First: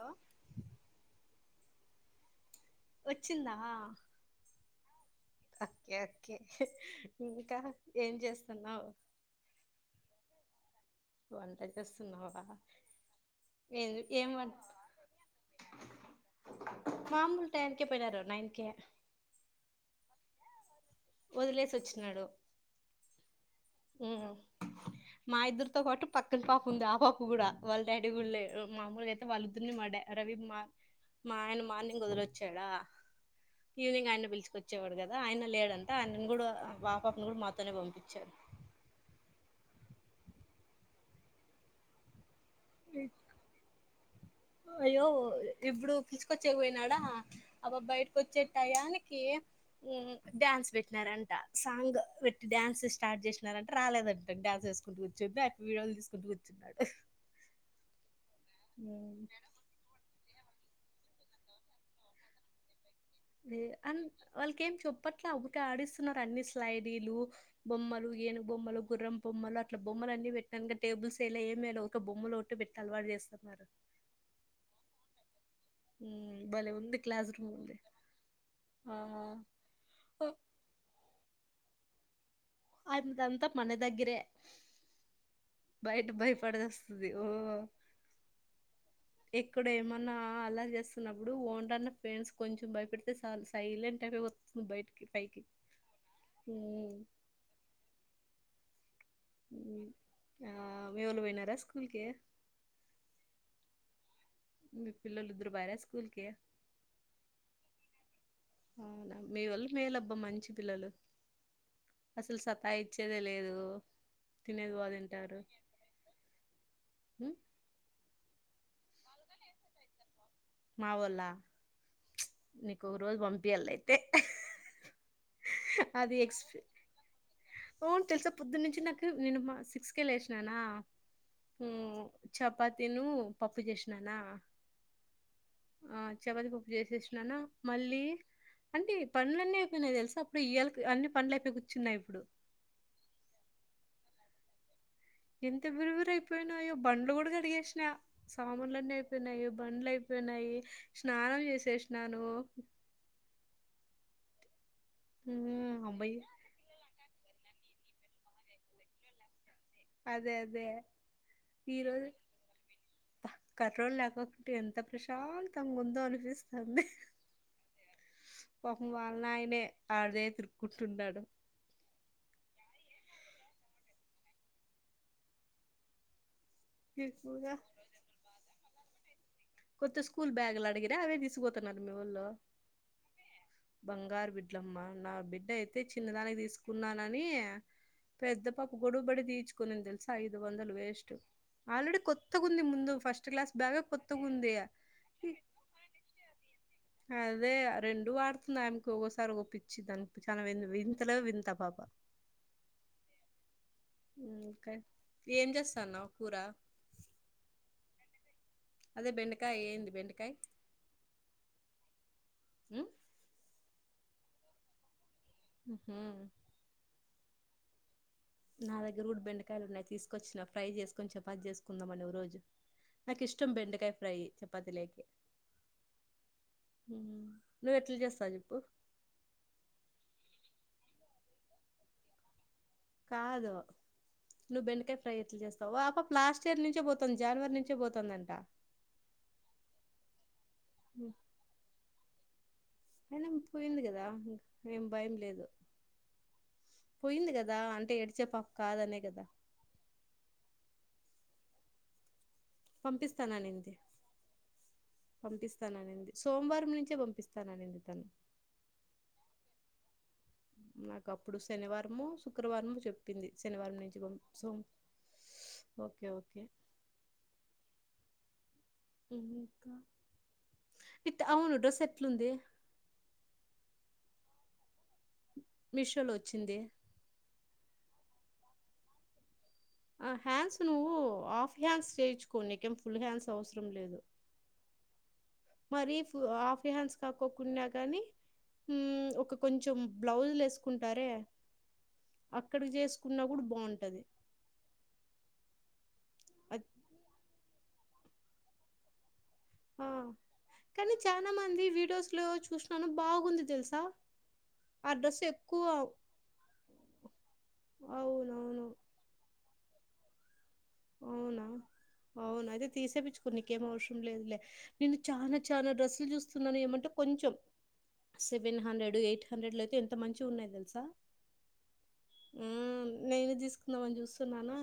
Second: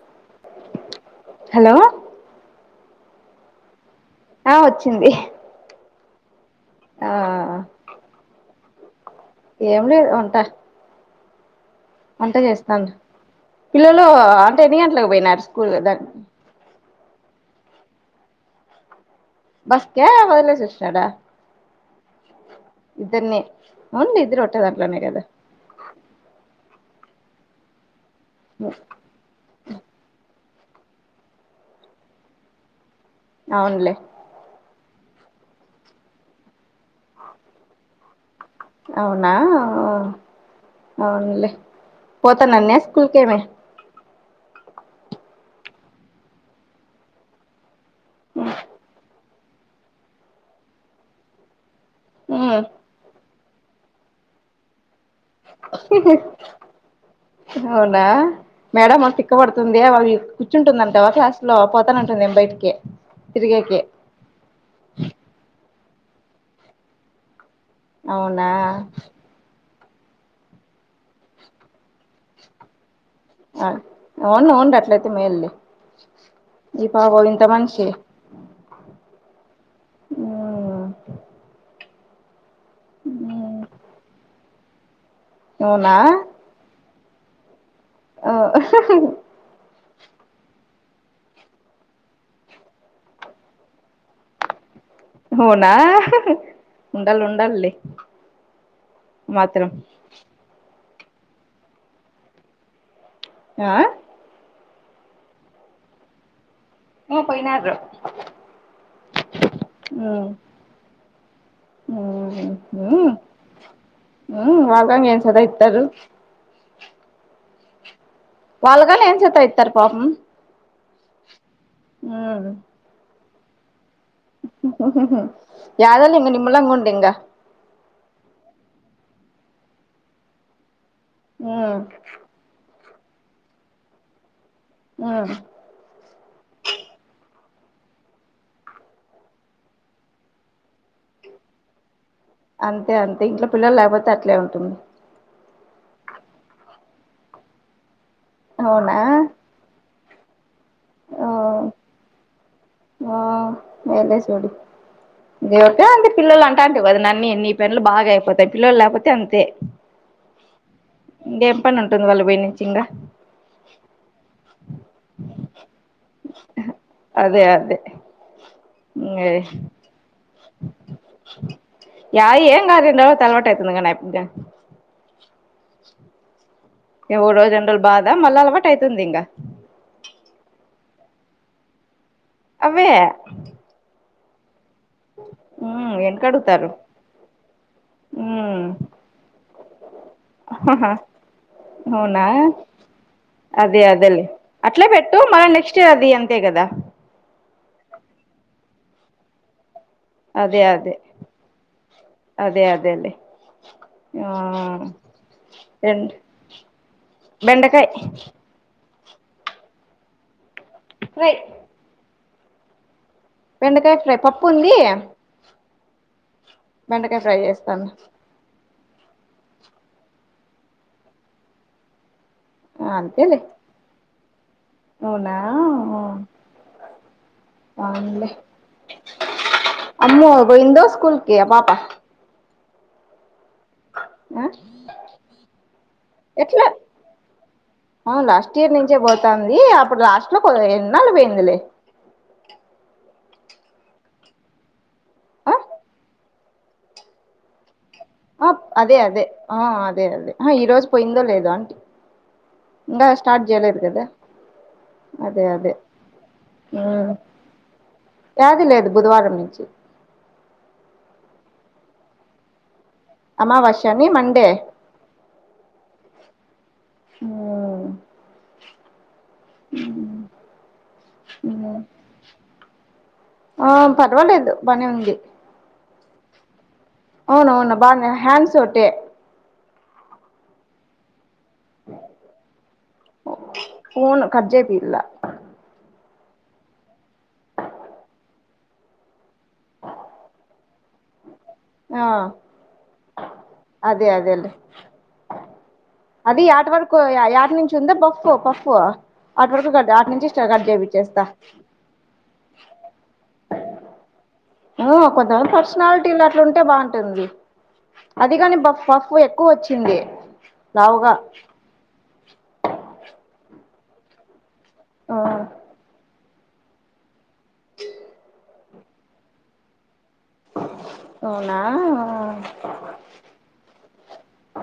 Hello hello వచ్చిందా ఆ వచ్చింది [inaudible] ఓకే ఆ ఇంకా ఏం చేస్తున్నావు ఏం లేదు ఉంటా వన్ వంట చేస్తాన ఏ పిల్లలు ఏం వంట అంటే ఎన్ని గంటలకు పోయినారు స్కూల్గా దా మాముూలు టయనీకి పోయినారు నైన్ కీ బస్క వదిలేసి వచి వదిలేసి వచిన్నాడు ఇద్దరిని అవునులే ఇద్దరు ఒకటే దాంట్లోనే కదా మా ఇద్దరుతో పాటు పక్కన పాప ఉంది ఆ పా కూడా వాళ్ళ డాడీ కూడాళ్ళ మాముూలుగా అయితే వాళ్ళుదుని వా రవి మా మా ఆయన మార్నింగ్ వదిలొచ్చాడా అవునులే ఈవినింగ్ ఆయన పిలిచుకొచ్చేవాడు కదా కదా ఆయన లేడంటే ఆయను కూడా మా పాపని కూడా మాతోనే పంపించారు అవునా అవునులే పోత నన్నే స్కూల్కిమె అయ్యో ఇప్పుడు పిసుకొచ్చకి పోయినాడా అపాప బయటకు వచ్చేటాయానికి డ్యాన్స్ పెట్టినారంట సాంగ్ పెట్టి డ్యాన్స్ స్టార్ట్ చే ట రాలేదంటండి డాన్స్ వేసుకుంట కూర్చుంటే అవునా మేడం థీక్క పడుతుంది అవి కూర్చుంటుందంటావా క్లాస్ లో పోతాన అంటుంది ఏమో బయటికి తిరిగేకి అం వాళ్ళకి ఏం చెప్పట్లే ఒకటిే ఆడిస్తున్నారు అన్ని స్లైడీలు బొమ్మలు ఏనుగు అవునా బొమ్మలు గుర్రం బొమ్మలు అట్ బొమ్మల అన్ని పెట్టాను టేబుల్స్ ఏమ ఒక బొమ్మలోట్ పెట్టాలి వాడి అవునవునులే అట్లయితే మేలు లే బలే ఉంది క్లాస్ రూమ్ అంది మనిషి హ్మ్మ్ అద అంతా మనదగ్గిరే అవునా బయట భయపడి చస్తుంది ఆ అన్నా అలా చేస్తున్నప్పుడు ఓన్న్న ఫ్రెండ్స్ కొంచెం భయపెడితే చాలు సైలెంట్ అయి వస్తుంది బయట అవునా ఉండాల ఉండాలలే ఆ మీ వాళ్ళు పోయినర స్కూల్ కి ఆ మీ పిల్లలిదరు పోయారా స్కూల్ కి పోయినారు అవునా మీ వలు మేలు ఆబ్బా మంచి పిల్లలు అసలు సతా ఇచ్చేదే లేదు ఉ తినేది బా వాల్గంగా ఏన్ సదా ఇత్తారు హ వాళ్ళగానీ ఏం చత ఇస్తారు పాపం మా వాళ నీకు ఒక రోజు పంపిఎలా అయి యాధోలే అది ఇంగ ఎక్స్పీ నిమ్ములాంగా ఉండింగా అవును తెలుసా పొద్దు నుంచి నాకు నేను మా సిక్స్ కే లేసినానా చపాతి తేను పప్పు చేసిననా ఆ చవతి పప్పు చేసేసిననా మళ్ళీ అంటే పండ్లు అన్నీ అయిపోయినాయి తెలుసా అప్పుడు ఇయల అన్ని పండ్లు అయిపోయి కూర్చున్నాయి ఇప్పుడు అంతే అంతే ఇంట్లో పిల్లలు లేకపోతే అట్లే ఉంటుంది ఎంత బిర బిర అయిపోయినాయో బండ్లు కూడా కడిగేసినా సామాన్లు అన్నీ అవునా అయిపోయినాయో బండ్లు అయిపో నాయి ఆ స్నానం చేసేసినాను ఆ వేళే చూడి ఇ ఉమ్ ఒకట అంతే అమ్మయ్య పిల్లలు అంటా అంటే కదా నన్నీ ఎన్ని పనులు బాగా అయిపోతయి పిల్లలు లేకపోతే అంతే అదే అదే ఇంకేం పని ఉంటుంది వాళ్ళు పోయి నుంచి ఇంకా కంట్రోల్ లేకపోతే ఎంత ప్రశాంతంగా ముందో అనిపిస్తుంది అదే అదే ఓహో వాళ్ళ నయనే అదే చిన్నోడు ఏమో అలవాటు అయితుంది కదా లేకుంటే ఒ ఏ ఊరో ఎక్కువగా జనలు బాద మళ్ళ అలవాటు అవుతుంది ఇంగ కొత్త స్కూల్ బ్యాగు్లు అడిగిరే అవే తీసుపోతున్నారు మీ వళ్ళు అవే ఇట్లమ్మా నా బిడ్డ అయితే ఉమ్ చిన్నదానికి వెనకడుగుతారు తీసుకున్నానని పెద్ద ఉమ్ పప్పు గొడుబడి తీచుకుని తెలుసా ఐదు వందలు వేస్ట్ ఆల్రెడీ కొత్తగుంది ముందు ఫస్ట్ క్లాస్ బ్యాగ కొ అట్లె పెట్టు మన నెక్స్ట్ ఇర్ అది అంతే కదా అదే రెండు వాడుతుంది ఆమెకి ఒకోకసారి కచ్చితంగా చాలా వి అదే అదే వింతలే వింత ఆ పాప అదే అదేలే ఆ ఇంకా ఏం బెన్ చేస్తాన్నావు కూర బెండకాయ అదే బెండకాయ ఏంది బెండకాయ రే హ బెండకాయ ఫ్రై పప్పు ఉంది ఉహు బెండకాయ ఫ్రై చేస్తాను నా దగ్గర కూడా బెండకాయలున్నాయి తీసుకొచ్చిన ఫ్రై చేసుకొని చపాతిచేసుకుందాం ఓకే రోజు అనీ నాకు అంతేలే ఇష్టం బెండకాయ ఫ్రై వద్దులేండి అవునా నువ్వెట్ల చేస్తా అవునులే చెప్పు అమ్మో పోయిందో స్కూల్ కి ఆ పాపా కాదు ఆ నువ్వు బెండకాయ ఫ్రై ఎట్లా చేస్తావు పాప లాస్ట్ ఇయర్ ఎట్లా నుంచే పోతుంది జనవరి నుంచే పోతుందంట పోతంది అప్పుడు లాస్ట్ లో కొ ఎన్నాళ్ళు పోయిందిలే పోయింది కదాం ఏం భయం లేదు ఆ పోయింది కదా అ ఆ అదే అదే ఆ అదే అదే ఆ ఈ రోజు పోయిందో లేదో అని ఇంకా స్టార్ట్ పంపిస్తాననింది చేయాలేదు కదా అదే అదే పంపిస్తాననింది సోమవారం నుంచే పంపిస్తాననింది తను వ్యాది లేదు బుధవారం నుంచి నాకు అప్పుడు శనివారము శుక్రవారము చెప్ చెప్పింది శనివారం నుంచి అమావాస్యని మండే సోమారం ఓకే ఓకే హ్మ్మ్ ఉహు ఇంకా ఇతే అవును డ్రస్ ఎట్లు ఉంది ఆ పర్వాలేదు బనే ఉంది మీషోలో వచ్చింది అవును అవును బానే హ్యాండ్స్ ఒకటే ఆ హ్యాండ్స్ నువ్వు హాఫ్ హ్యాండ్స్ చేయించుకో నీకేం ఫుల్ హ్యాండ్స్ అవసరం లేదు ఇలా మరి ఆఫ్ హన్స్ కాక్కకుడా గాని మ్మ్ ఒక కొంచెం బ్లౌజ్లు వేసుకుంటారే ఆ అక్కడికి చేసుకున్నా కూడా బాగుంటది అదే అదేలే అది ఆట వరకు ఏయాట నుంచి ఉందా పఫ పప్పు ఆ కానీ చాలా మంది వీడియోస్ లో చూసినను బాగుంది తెలుసా ఆ ఒ డ్రెస్ కొంత మంది ఎక్కువ పర్సనాలిటీ ఆ అట్లుంటే బాగుంటుంది అది కాని అవునవును. పఫ్ ఎక్కువోచ్చింది అవునా అవునా అయితే తీసే పిచ్చుకో నీకేం అవసరం లేదులే నేను ఆ చానా చానా డ్రెస్లు చూస్ సున్నానో ఏమంటవ్ కొంచెం సెవెన్ హండ్రెడ్ ఎయిట్ హండ్రెడ్లైతే ఎం ఎంత మంచిగున్నాయి తెల్సా అవునా మ్మ్ నేను జీసుకుందామని జూస్సున్నానా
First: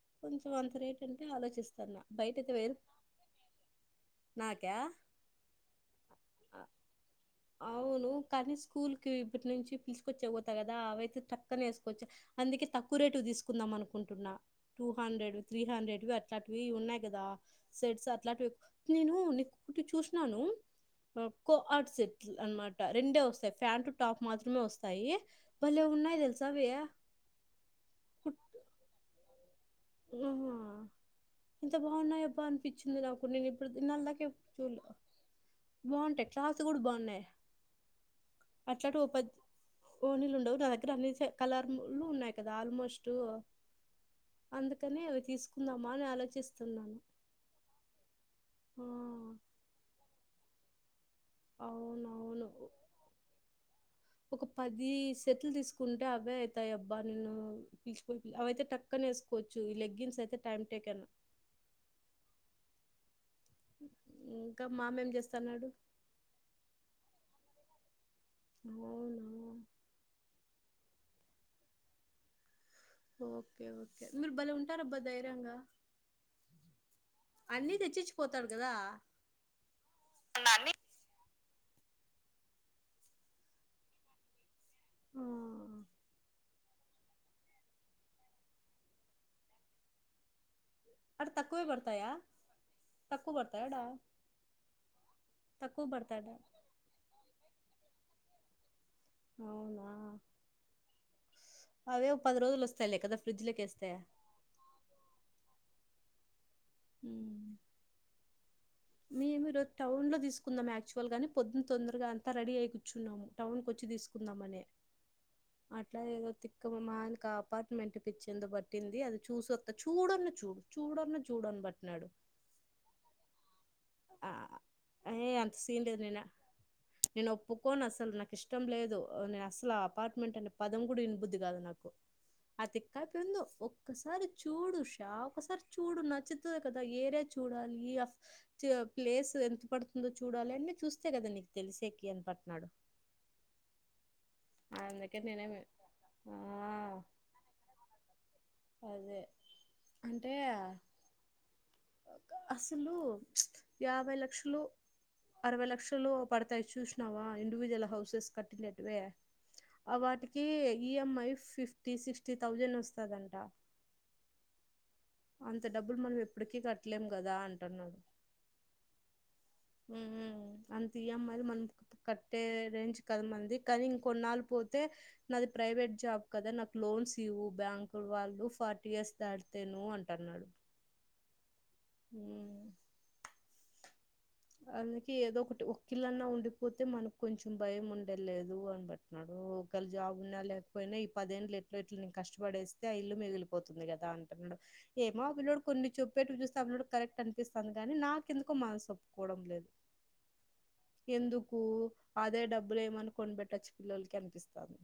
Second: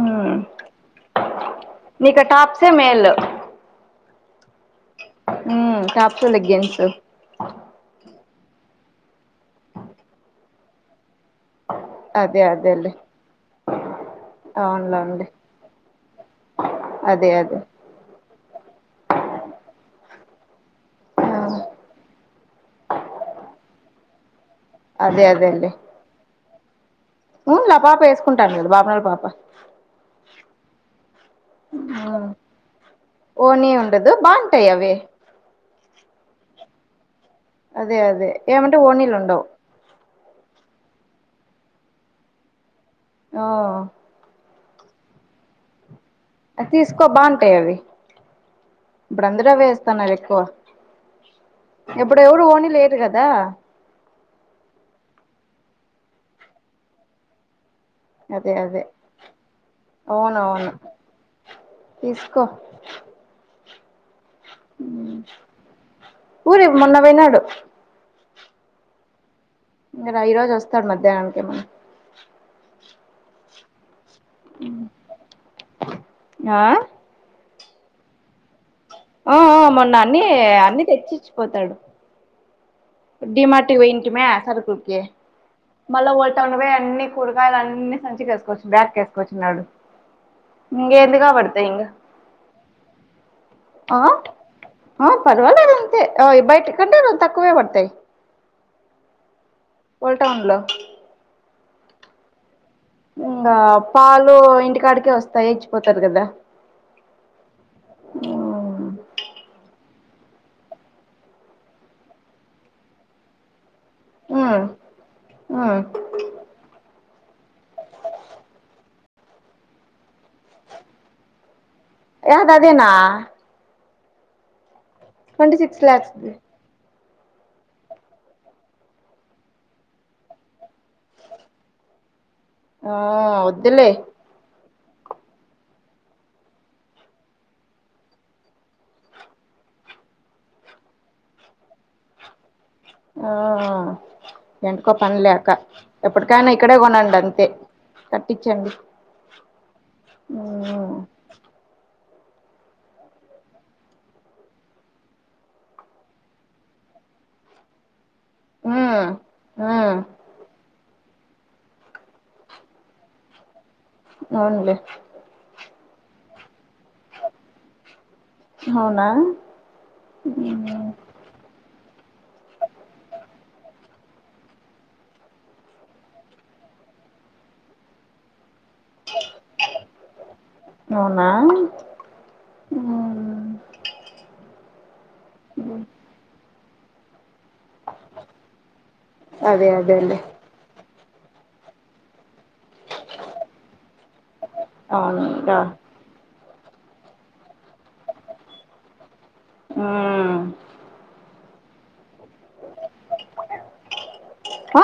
ఉమ్ కొంచెం అంత రేట్ అంటే ఆలోచిస్తాన్న నీకు బయటైతే టాప్సే వేరు. మేలు [inaudible] నాక్య మ్ టాప్స్ లెగ్గింగ్స్ అవును కానీ స్కూల్ కి ఇప్పట్ నుంచి పిల్సుకొచ్చేకి పోతా కదా అవైతే త. క్కన ఏసుకోవచ్చు అదే అందుకే అదేలే తక్కువ రేటు తీసుకుందాం అనుకుంటున్నా టూ, అవునులేండి హండ్రెడ్, త్రీ హండ్రెడ్వి అట్లాటి. వి ఉన్నాయి కదా అదే అదే సెట్స్ అట్లాంటివి నేను నీకు కుట్టి చూస్ నాను ఆ కోఅట్సెట్లు అన్మాట రెండే వస్తాయి ఫ్యాన్టు టాప్ మా. త్రమే వస్తాయి అదే భళ్లే ఉన్నాయి తెల్సావి ఉన్లే ఆ పాప ఏసుకుంటంది కదా బాపనోళ్ళ పాప హవునా ఎంత బాగున్నాయ అబ్బా అనిపిచ్చింది, నాకు నేను ఓని ఎప్పుడు ఉండదు ఇన్నాళ్లదాకా ఎప్పుడూ బాగుంటాయి చూడ్లా. అవి బాగుంటాయి క్లాస్ కూడా బావున్నాయి అదే అదే ఏమంటె ఓణీలుండవు డు నా దగ్గర అన్ని సే కలర్లు ఉన్నాయి కదా ఆల్మోస్ ఆ అందుకనే అవి తీసుకుందామా అని ఆలో ఆ తీసుకో బాగుంటాయవి ఆ ఇప్పుడందరు అవే ఏస్తన్నారు ఎక్కువ. ఎప్పుడు ఎవరు అవునవును ఓనీలేయరు కదా ఒక పది సెట్లు తీసుకుంటే అవే అయితాయబ్బా నేను పిలిచిపోమేకి అదే అవైతే అదే టక్కనీ వేసుకోవచ్చు ఈ లెగ్గిన్స్ అయితే టైమ్ అవునవును టేకన్. తీసుకో ఇంకా మామేం చేస్తాన్నాడు ఊరి మొన్న పోయినాడు అవునా ఇంగరా రోజు వస్తాడు మధ్యాహ్నాకేమన్న ఓకే, ఓకే మీరు బలే ఉంటారబ్బా ధైర్యంగా. ఆ అన్ని తెచ్చించిపోతాడు కదా ఆ ఆ మొన్న అన్ని అన్ని తెచ్చిచ్చిపోతాడు డి మార్ట్ కి పోయింటిమే సరుకుల్కి ఆ మల్ల ఓట [unintelligible] ఇంకా పోయి అన్ని కూరగాయలు అన్ని సంచికేసుకోచ్ బ్యాగ్కేసుకోచ్చున్నాడు. ఇంగేమ్ది అడ తక్కువే కాబడతాయి ఇంగ పడతాయా తక్కువ పడతాయాడా ఆ ఆ తక్కువ పర్వాలేదంతే పడతాడ ఆవ్ బయటికంటే రోన్తక్కువే బర్తావ్. అవునా పోల్ టౌన్లో అవే ఓ పది రోజుల్స్ ఇంగా పాలు ఇంటికాడికే వస్తాయి ఎయిచ్చిపోతారు గదా హు మేము ఈరోజు టౌన్ లో తీసుకుందాం, యాక్చువల్గాని పొద్దున్ తొందరగా అంతా రెడీ ఐ కూర్చున్నాము టౌన్ కో. చ్చి తీసుకుందామని అట్ల ఏదో తిక్కం మాయన్కా అపార్ట్మెంట్ పిచ్చెందో బట్టింది, అది చూసొత్త చూడన్న చూడు చూడన్న చూడని బ. యాదదేనా ఆ ఆ ట్వంటీ సిక్స్ లాక్స్ది నేనోప్పుకోనసల్ నాకిష్టం లేదు నేనస్లా ఆ అపార్ట్ ఏమంటానే పదం కూడా విన్బుది కాదు నాకు ఆ తక్క పిందో వద్దులే ఒక్కసారి చూడు చ ఒకసారి చూడు నచ్చుతుంది కదా ఏరియా చూడాలి ప్లేస్ ఎంత పడుతుంది ముందు చూడాలి అన్ని చూస్తే కదా నీకు తెలిసే క అని పట్న్నాడు ఆ ఎంటకో పని అందుకే లేక నేనేమి ఆ ఎప్పటికైనా ఇక్కడే కొనండి అంతే కట్టించే అదే అంటే అసలు ప్చ్ యాభై లక్షలు అరవై లక్షలు పడతాయి చూసినావా ఇండివిజువల్ హౌసెస్ కట్టిట్వే ఉమ్ అ ఉమ్ వాటికి ఈఎంఐ ఫిఫ్టీ సిక్స్టీ థౌజండ్ వస్తుందన్ అ అవునులె అంత డబ్బులు మనం ఎప్పటికీ కట్టలేం కదా అంటున్నాడు అవునా అంత ఇఎంఐ మనం కట్టే రేంజ కది మంది కానీ ఇంకొన్నాళ పోతే నాది ప్రైవేట్ జాబ్ కదా నాకు లోన్స్ ఇవు బ్యాంకు వాళ్ళు ఫోర్టీ ఇయర్స్ దాడతను అవునా ఊ అందుకి ఏదో ఒకటి ఒకకిళ్ళన్నా ఉండిపోతే మన కొంచెం భయం ఉండలేదు అని బట్టిన్నాడు అదే ఒకళ జాబ్ అదేలే ఉన్నా లేకపోయినా ఇప్ పదేంలు ఎట్లా ఎట్ల నే కష్టపడేస్ ఇల్లు మిగిలిపోతుంది కదా అంటున్నాడు ఏమో ఆ అవునుగా పిల్లోడు కొన్ని చెప్పే చూ తల్డు కరెక్ట్ అనిపిస్తుంది కానీ నాకు ఎందుకు మనసు ఒప్పుకోవడం లేదు ఉమ్ ఎందుకు కు అదే డబ్బులు ఏమని కొనిబెట్టొచ్చు పిల్లలకి అనిపిస్తాంది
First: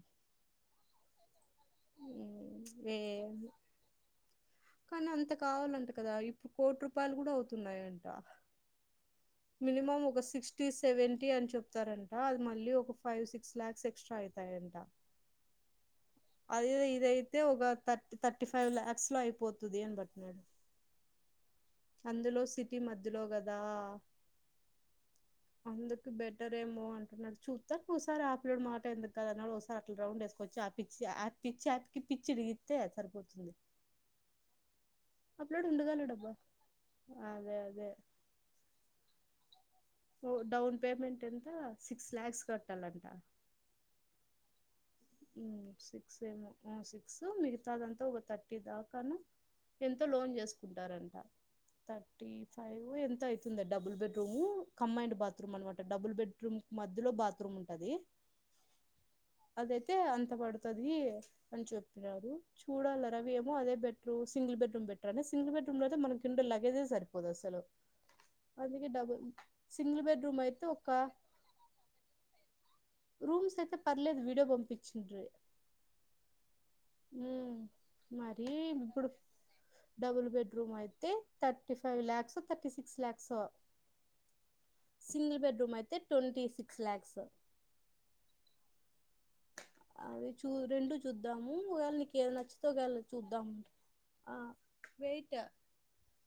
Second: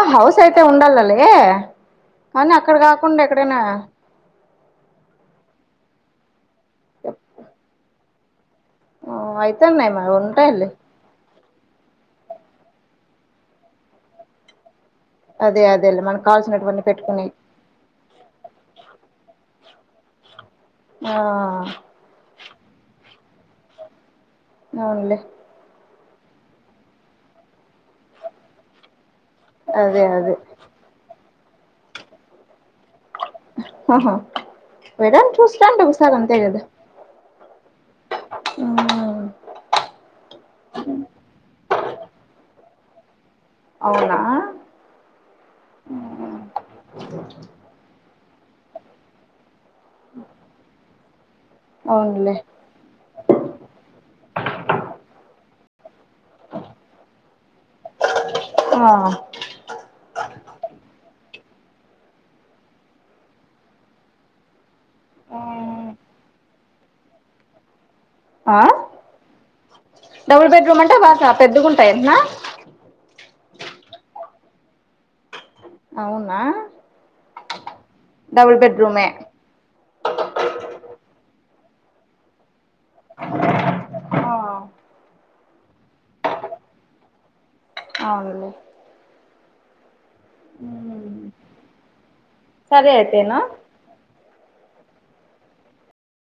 కని అక్కడ ఏ కాకుండా ఎక్కడైనా కానీ అంత కావాలంటే కదా ఇప్పుడు కోటి రూపాయలు కూడా అవుతున్నాయిడి ఆ అయితున్నాయి మినిమం మరి ఒక సిక్స్టీ ఉంటాయిలే సెవెంటీ అని చెప్ తారంట అది మళ్ళీ ఒక ఫైవ్ సిక్స్ లాక్స్ ఎక్స్ట్రా అవుతాయంట అదే అదేలే మనకు అది కావాల్సినటువన్నీ పెట్టుకునేయి ఇదయితే ఒక థర్ థర్టీ ఫైవ్ లాక్స్ లో అయిపోతుంది ఉదయన్ భట్నడు ఆ ఈ మధ్యలో కదా అవునులే ఎందుకు బెటర్ ఏమో అంటున్నారు చూత కుసార ఆపిలోడ మాట ఎందుకు కద ఒకసారి అట్లా అదే రౌండ్ అదే వేసూకోచ్చు ఆ పిచ్చి పిచ్చి యాప్కి పిచ్చిడిగి అంతే సరిపోతుంది ఆహా ఏదైనా అప్పులడు చూస్తాండి ఉండగాల ఒకసారి డబ్బా అంతే అదే అదే ఆ ఓ డౌన్ పేమెంట్ ఎంత సిక్స్ లాక్స్ కట్టాలంట అవునా ఊ సిక్స్ ఏమో సిక్స్ మిగతాదంతా ఒక థర్టీ దాకాన ఎంతో లోన్ చేసుకుంటారంట థర్టీ అవునులే ఫైవ్ ఎంత అవుతుంద double bed to combined bathroom అనమాట డబుల్ బెడ్రూమ్ మధ్యలో బాత్రూమ్ ఉంటది ఆ అదైతే అంత పడుతది అని చెప్పినారు చూడాల రవి ఏమో అదే బెడ్రూమ్ సింగిల్ బెడ్రూమ్ బెటర్ అని సింగిల్ బెడ్రూమ్ లో ఉమ్ అయితే మనకుండే లగేజే సరిపోదు అసలు ఆ అందుకే డబుల్ సింగిల్ డబుల్ అయితే బెడ్రూమ్ ఒక అంటే బాగా పెద్దగుంటాయి అట్నా రూమ్స్ అయితే పర్లేదు వీడియో పంపించిండ్రి అవునా ఉమ్ మరి డబుల్ బెడ్రూమే ఇప్పుడు డబుల్ బెడ్రూమ్ అయి తే థర్టీ ఫైవ్ ల్యాక్సో థర్టీ సిక్స్ ల్యాక్సో ఆ సింగిల్ బెడ్రూమ్ అయితే ట్వంటీ సిక్స్ ల్యాక్స్ అవున్లే అది చూ రెండు చూద్దాము ఒగవేళ నీకు ఏది నచ్చితో సరే ఒగవేళ అయితేనా చూద్దాం ఆ వైట్